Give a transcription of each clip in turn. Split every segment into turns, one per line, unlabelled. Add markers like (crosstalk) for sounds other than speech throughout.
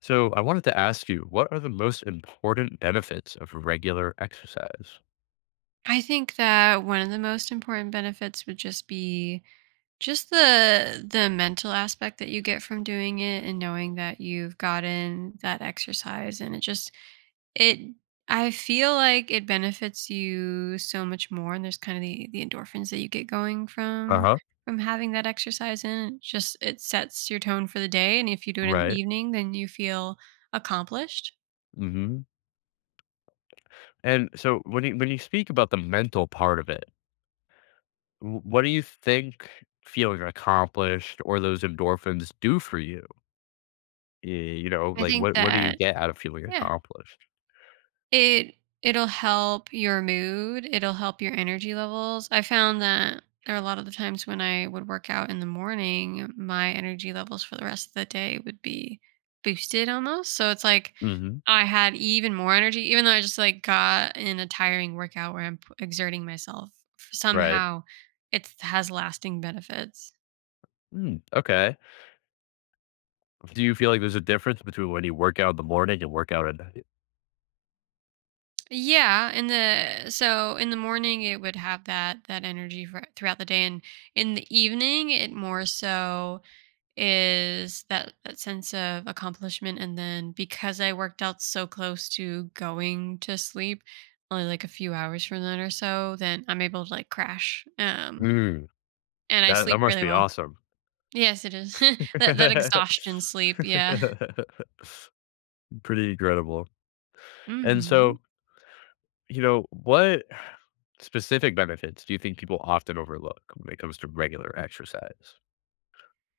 So I wanted to ask you, what are the most important benefits of regular exercise?
I think that one of the most important benefits would just be just the mental aspect that you get from doing it and knowing that you've gotten that exercise, and it just it I feel like it benefits you so much more, and there's kind of the endorphins that you get going
Uh
from
huh.
from having that exercise in. It's just it sets your tone for the day, and if you do it in the
Right.
evening then you feel accomplished.
hmm And so when you speak about the mental part of it, what do you think feeling accomplished or those endorphins do for you? Y- You know,
I
like
think
what do you
that
get out of feeling
yeah
accomplished?
It it'll help your mood, it'll help your energy levels. I found that there are a lot of the times when I would work out in the morning, my energy levels for the rest of the day would be boosted almost. So it's like
Hmm.
I had even more energy, even though I just like got in a tiring workout where I'm exerting myself.
Right.
Somehow, it has lasting benefits.
Mm, okay. Do you feel like there's a difference between when you work out in the morning and work out at night?
Yeah, in the so in the morning it would have that energy for, throughout the day, and in the evening it more so is that sense of accomplishment. And then because I worked out so close to going to sleep, only like a few hours from then or so, then I'm able to like crash.
Mm,
And I
that
sleep
must
really
be
well.
awesome.
Yes, it is (laughs) that
(laughs)
that exhaustion sleep. Yeah.
Pretty incredible. And
Mm-hmm.
so what specific benefits do you think people often overlook when it comes to regular exercise?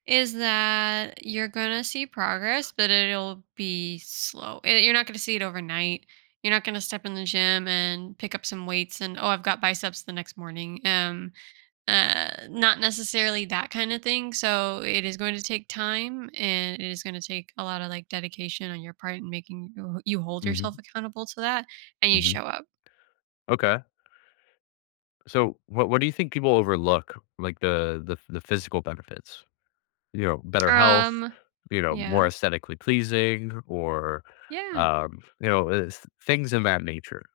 Is that you're gonna see progress, but it'll be slow. You're not gonna see it overnight. You're not gonna step in the gym and pick up some weights and, oh, I've got biceps the next morning. Not necessarily that kind of thing. So it is going to take time, and it is going to take a lot of like dedication on your part and making you hold
Hmm.
yourself accountable to that, and you
Hmm.
show up.
Okay. So what do you think people overlook, like the physical benefits? You know, better health,
Um,
you know, more
yeah,
aesthetically pleasing, or
yeah.
you know, it's things in that nature.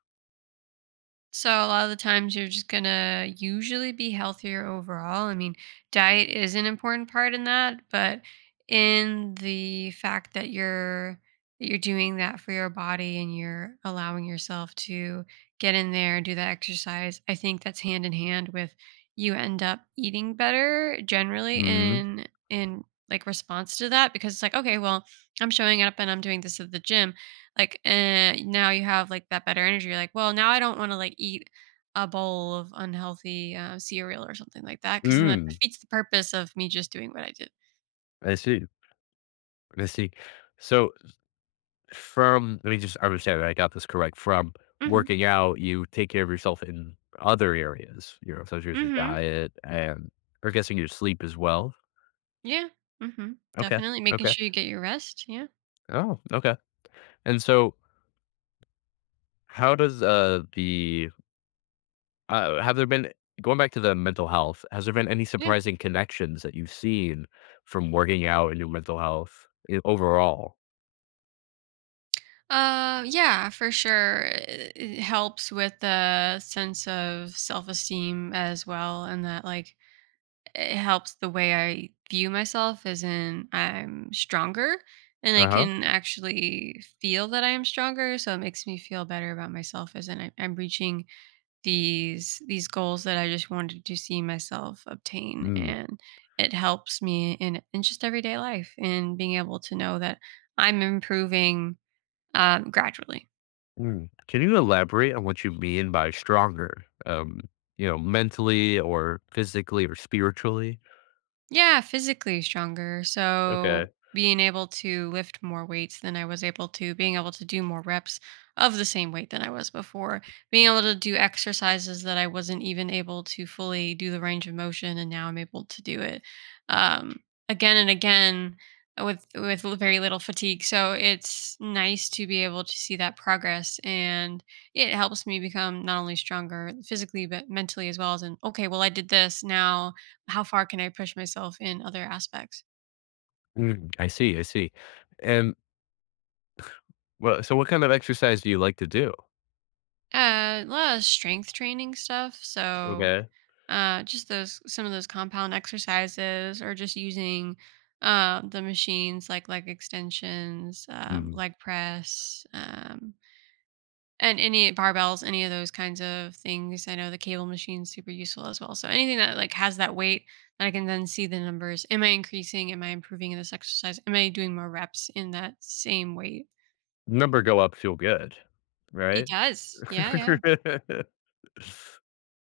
So a lot of the times you're just gonna usually be healthier overall. I mean, diet is an important part in that, but in the fact that you're doing that for your body and you're allowing yourself to get in there and do that exercise, I think that's hand in hand with you end up eating better generally
Mm,
in like response to that, because it's like, okay, well, I'm showing up and I'm doing this at the gym like, now you have, like, that better energy. You're like, "Well, now I don't wanna, like, eat a bowl of unhealthy, cereal or something like that, because then that
mm,
defeats the purpose of me just doing what I did."
I see. I see. So from let me just understand that I got this correct. From
Mhm.
working out, you take care of yourself in other areas, you know, such as your
Mhm.
diet and or guessing your sleep as well.
Yeah. Mhm.
Okay.
Definitely making
Okay.
sure you get your rest. Yeah.
Oh, okay. And so How does, the have there been going back to the mental health, has there been any
Yeah.
surprising connections that you've seen from working out and your mental health I overall?
Yeah, for sure. It helps with the sense of self-esteem as well, and that, like it helps the way I view myself, as in I'm stronger and I
Uh-huh.
can actually feel that I am stronger. So it makes me feel better about myself, as in I'm reaching these goals that I just wanted to see myself obtain.
Mm,
And it helps me in just everyday life and being able to know that I'm improving gradually.
mm. Can you elaborate on what you mean by stronger? You know, mentally or physically or spiritually?
Yeah, physically stronger. So
Okay.
being able to lift more weights than I was able to, being able to do more reps of the same weight than I was before, being able to do exercises that I wasn't even able to fully do the range of motion, and now I'm able to do it um, again and again with very little fatigue. So it's nice to be able to see that progress, and it helps me become not only stronger physically but mentally as well, as in, okay, well I did this, now how far can I push myself in other aspects?
Mm, I see, I see. And, well, so what kind of exercise do you like to do?
A lot of strength training stuff. So,
Okay.
just those some of those compound exercises, or just using the machines like leg extensions,
Mm.
leg press, and any barbells, any of those kinds of things. I know the cable machine's super useful as well. So anything that like has that weight that I can then see the numbers. Am I increasing? Am I improving in this exercise? Am I doing more reps in that same weight?
Number go up, feel good,
It
right?
does. Yeah, yeah.
(laughs)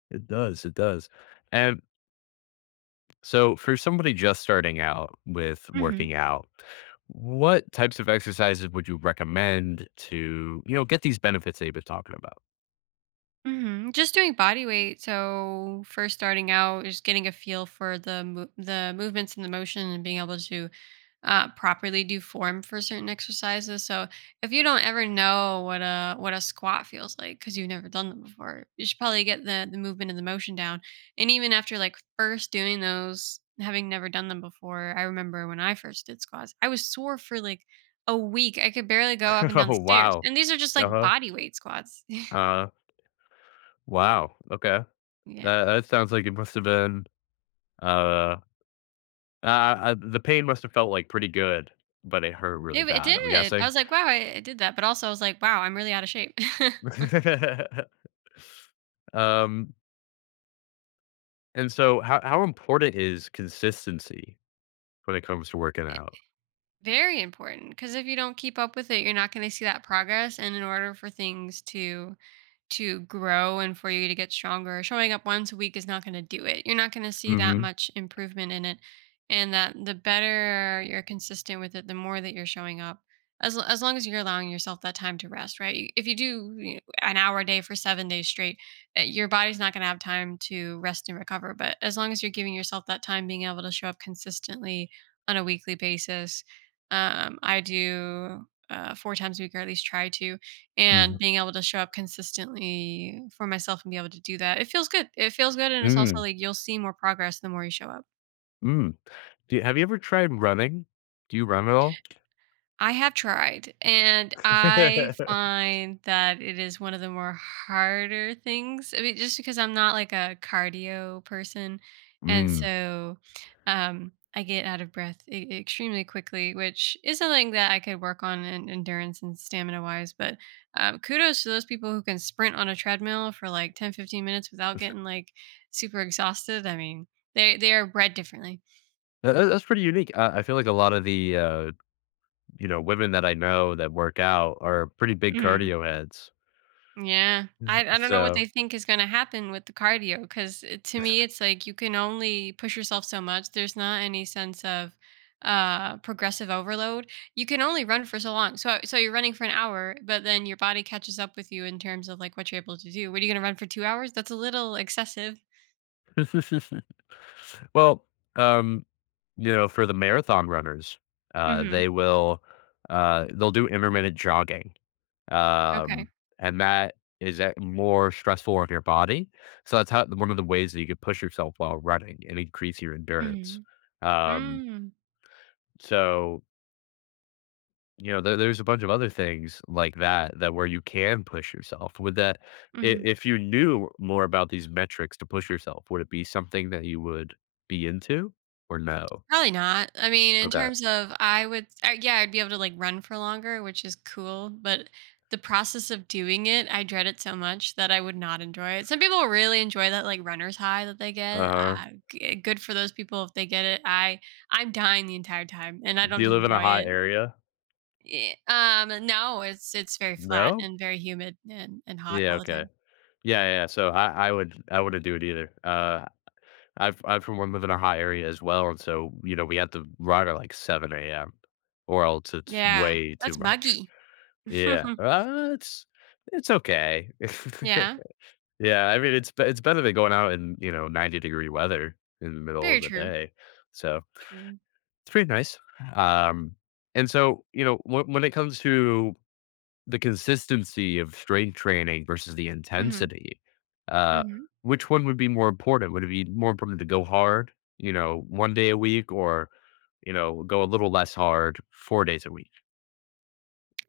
It does, it does. And so for somebody just starting out with
hmm
working out, what types of exercises would you recommend to, you know, get these benefits that you've been talking about?
Just doing body weight. So first starting out, is getting a feel for the the movements and the motion, and being able to properly do form for certain exercises. So if you don't ever know what a squat feels like because you've never done them before, you should probably get the movement and the motion down. And even after like first doing those, having never done them before, I remember when I first did squats, I was sore for like a week. I could barely go up
(laughs)
and down the
Oh,
stairs.
wow.
And these are just like
Uh-huh.
body weight squats. (laughs)
Uh, wow. Okay.
Yeah.
That sounds like it must have been, uh, the pain must have felt like pretty good, but it hurt really
It
bad, I'm
did. I
guessing.
was like, "Wow, I did that," but also I was like, "Wow, I'm really out of shape." (laughs)
(laughs) um, and so how important is consistency when it comes to working out?
Very important, because if you don't keep up with it, you're not gonna see that progress, and in order for things to grow and for you to get stronger. Showing up once a week is not going to do it. You're not going to see that
Mm-hmm.
much improvement in it. And that the better you're consistent with it, the more that you're showing up. As long as you're allowing yourself that time to rest, right? If you do you know, an hour a day for 7 days straight, your body's not going to have time to rest and recover. But as long as you're giving yourself that time, being able to show up consistently on a weekly basis, I do four times a week, or at least try to. And
Mhm.
being able to show up consistently for myself and be able to do that, it feels good. It feels good, and it's also,
Mm,
like, you'll see more progress the more you show up.
mm. Have you ever tried running? Do you run at all?
I have tried, and I
(laughs)
find that it is one of the more harder things. I mean, just because I'm not like a cardio person, and
Mm.
so I get out of breath extremely quickly, which is something that I could work on in endurance and stamina wise. But kudos to those people who can sprint on a treadmill for like 10, 15 minutes without getting like super exhausted. I mean, they are bred differently.
That's pretty unique. I feel like a lot of the, you know, women that I know that work out are pretty big
Mm-hmm.
cardio heads.
Yeah. I don't know what they
So
think is gonna happen with the cardio, because to me, it's like you can only push yourself so much. There's not any sense of, progressive overload. You can only run for so long. So you're running for an hour, but then your body catches up with you in terms of, like, what you're able to do. What are you gonna run for 2 hours? That's a little excessive.
(laughs) well, um, you know, for the marathon runners, uh,
Mhm.
they will, they'll do intermittent jogging.
Okay.
Um, and that is a more stressful on your body. So that's how one of the ways that you could push yourself while running and increase your endurance.
Mhm.
Um,
Mm.
so you know, there's a bunch of other things like that where you can push yourself.
Mhm.
If you knew more about these metrics to push yourself, would it be something that you would be into or no?
Probably not. I mean, in
Okay.
terms of I would yeah, I'd be able to like run for longer, which is cool, but the process of doing it, I dread it so much that I would not enjoy it. Some people really enjoy that like runner's high that they
Uh
get.
huh.
Good for those people if they get it. I'm dying the entire time and I
Do
don't
you live in a
enjoy
hot
it.
area?
No, it's very flat
No.
and very humid and hot
Yeah.
all the
Okay.
time.
Yeah, yeah. So I wouldn't do it either. I'm from one live in a high area as well, and so, you know, we had to run at like 7 a.m. or else it's
Yeah.
way too
That's
much.
muggy.
Yeah,
(laughs)
it's okay. (laughs)
yeah.
Yeah, I mean, it's better than going out in, you know, 90-degree weather in the middle
Very
of the
true.
day, so
True.
it's pretty nice. Um, and so, you know, when it comes to the consistency of strength training versus the
Mhm.
intensity. Uh,
Mhm.
which one would be more important? Would it be more important to go hard, you know, one day a week, or you know, go a little less hard 4 days a week?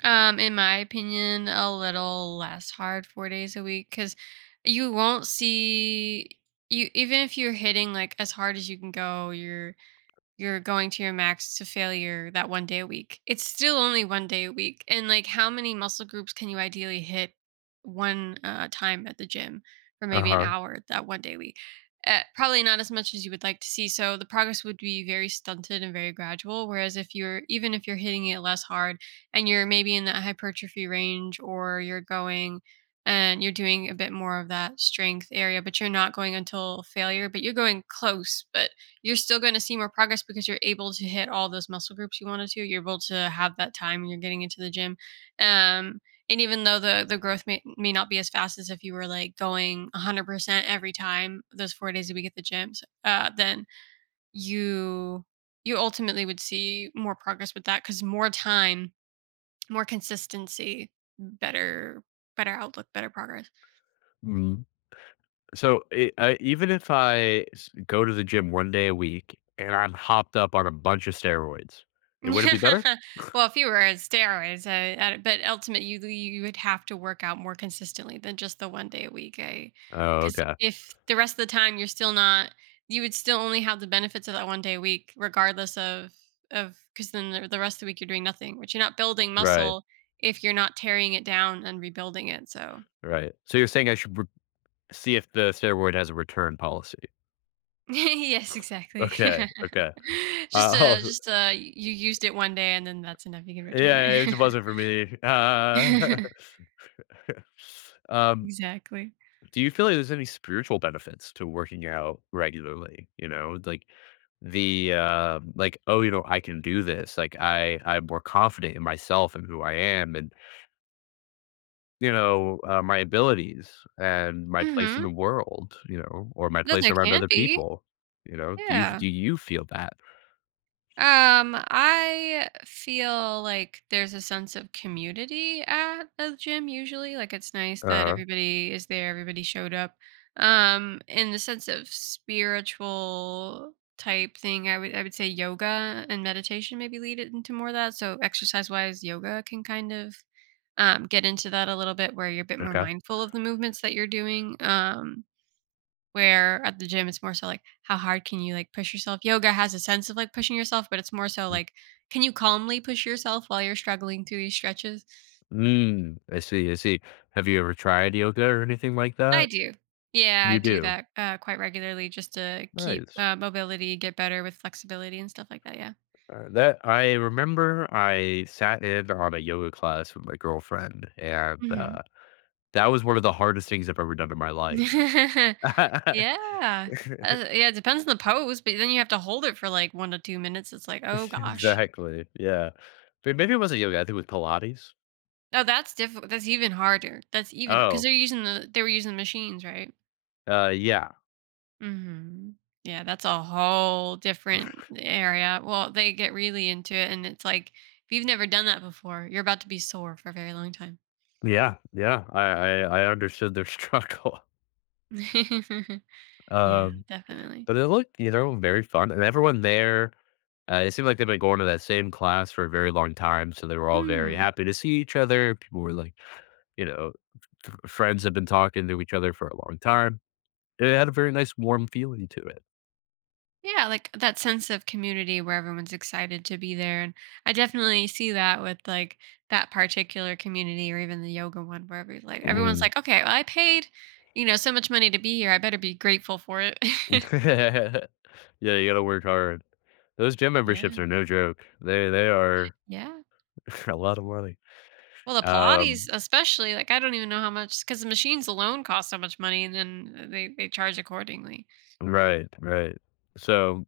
In my opinion, a little less hard 4 days a week, because you won't see you even if you're hitting like as hard as you can go, you're going to your max to failure that one day a week. It's still only one day a week. And like how many muscle groups can you ideally hit one time at the gym for
Uh
maybe an
huh.
hour that one day a week? Probably not as much as you would like to see. So the progress would be very stunted and very gradual. Whereas if you're, even if you're hitting it less hard and you're maybe in that hypertrophy range, or you're going and you're doing a bit more of that strength area, but you're not going until failure, but you're going close, but you're still going to see more progress because you're able to hit all those muscle groups you wanted to. You're able to have that time when you're getting into the gym. Um, and even though the growth may not be as fast as if you were like going 100% every time those 4 days a week at the gym, then you you ultimately would see more progress with that, because more time, more consistency, better better outlook, better progress.
Mm. So even if I go to the gym one day a week and I'm hopped up on a bunch of steroids, it would it be better?
(laughs) Well, if you were on steroids, but ultimately you would have to work out more consistently than just the one day a week.
Oh,
Because
okay,
if the rest of the time you're still not, you would still only have the benefits of that one day a week, regardless of because then the rest of the week you're doing nothing, which you're not building
right,
muscle if you're not tearing it down and rebuilding it. So
right. So you're saying I should see if the steroid has a return policy?
(laughs) yes, exactly.
Okay,
(laughs)
okay.
Just
Uh, (laughs)
you used it one day and then that's enough. You can return it.
Yeah, it wasn't for me.
(laughs)
(laughs)
(laughs)
Um,
exactly.
do you feel like there's any spiritual benefits to working out regularly? You know, like the like, oh, you know, I can do this. Like, I'm more confident in myself and who I am, and you know, my abilities and my place in the
Mhm.
world. You know, or my
No, there
place around
can
other
be.
people. You know,
Yeah.
do you feel that?
I feel like there's a sense of community at a gym usually. Like it's nice that
Uh,
everybody is there, everybody showed up. In the sense of spiritual type thing, I would say yoga and meditation maybe lead it into more of that. So exercise wise, yoga can kind of get into that a little bit where you're a bit more
okay.
mindful of the movements that you're doing. Where at the gym, it's more so like, how hard can you like push yourself? Yoga has a sense of like pushing yourself, but it's more so like, can you calmly push yourself while you're struggling through these stretches?
Mm, I see, I see. Have you ever tried yoga or anything like
I
that?
do. Yeah, I
You
do
do?
that quite regularly just to keep
Nice.
mobility, get better with flexibility and stuff like that. Yeah.
That I remember I sat in on a yoga class with my girlfriend, and,
hmm
that was one of the hardest things I've ever done in my
(laughs)
life.
yeah.
(laughs)
Yeah, it depends on the pose, but then you have to hold it for like 1 to 2 minutes. It's like, oh gosh.
Exactly, yeah. But maybe it wasn't yoga, I think it was Pilates?
Oh, that's difficult. That's even harder. That's even because
Oh,
they're using they were using the machines, right?
yeah.
Mhm. Yeah, that's a whole different area. Well, they get really into it, and it's like if you've never done that before, you're about to be sore for a very long time.
Yeah, yeah, I understood their struggle. (laughs)
(laughs) yeah,
Um,
definitely.
but it looked, you know, very fun, and everyone there, it seemed like they've been going to that same class for a very long time, so they were all very
Mm.
happy to see each other. People were like, you know, f friends have been talking to each other for a long time. It had a very nice warm feeling to it.
Yeah, like that sense of community where everyone's excited to be there, and I definitely see that with like that particular community, or even the yoga one, where every, like everyone's
Mhm.
like, "Okay, well, I paid, you know, so much money to be here. I better be grateful for it." (laughs)
(laughs) Yeah, you gotta work hard. Those gym
yeah.
memberships are no joke. They are
Yeah.
(laughs) a lot of money.
Well, the Pilates
Um,
especially, like, I don't even know how much, because the machines alone cost so much money, and then they charge accordingly.
right, right. So,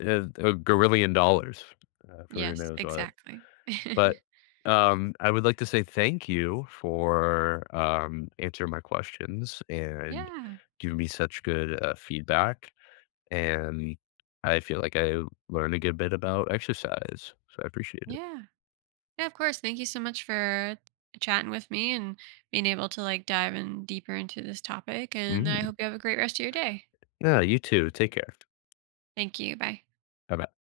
a gazillion dollars, for who
Yes,
knows what.
exactly. (laughs)
But, I would like to say thank you for, answering my questions and
Yeah,
giving me such good, feedback, and I feel like I learned a good bit about exercise, so I appreciate it.
yeah. Yeah, of course. Thank you so much for chatting with me and being able to, like, dive in deeper into this topic, and I
Mm.
hope you have a great rest of your day.
Yeah, you too. Take care.
Thank you. Bye.
Bye-bye.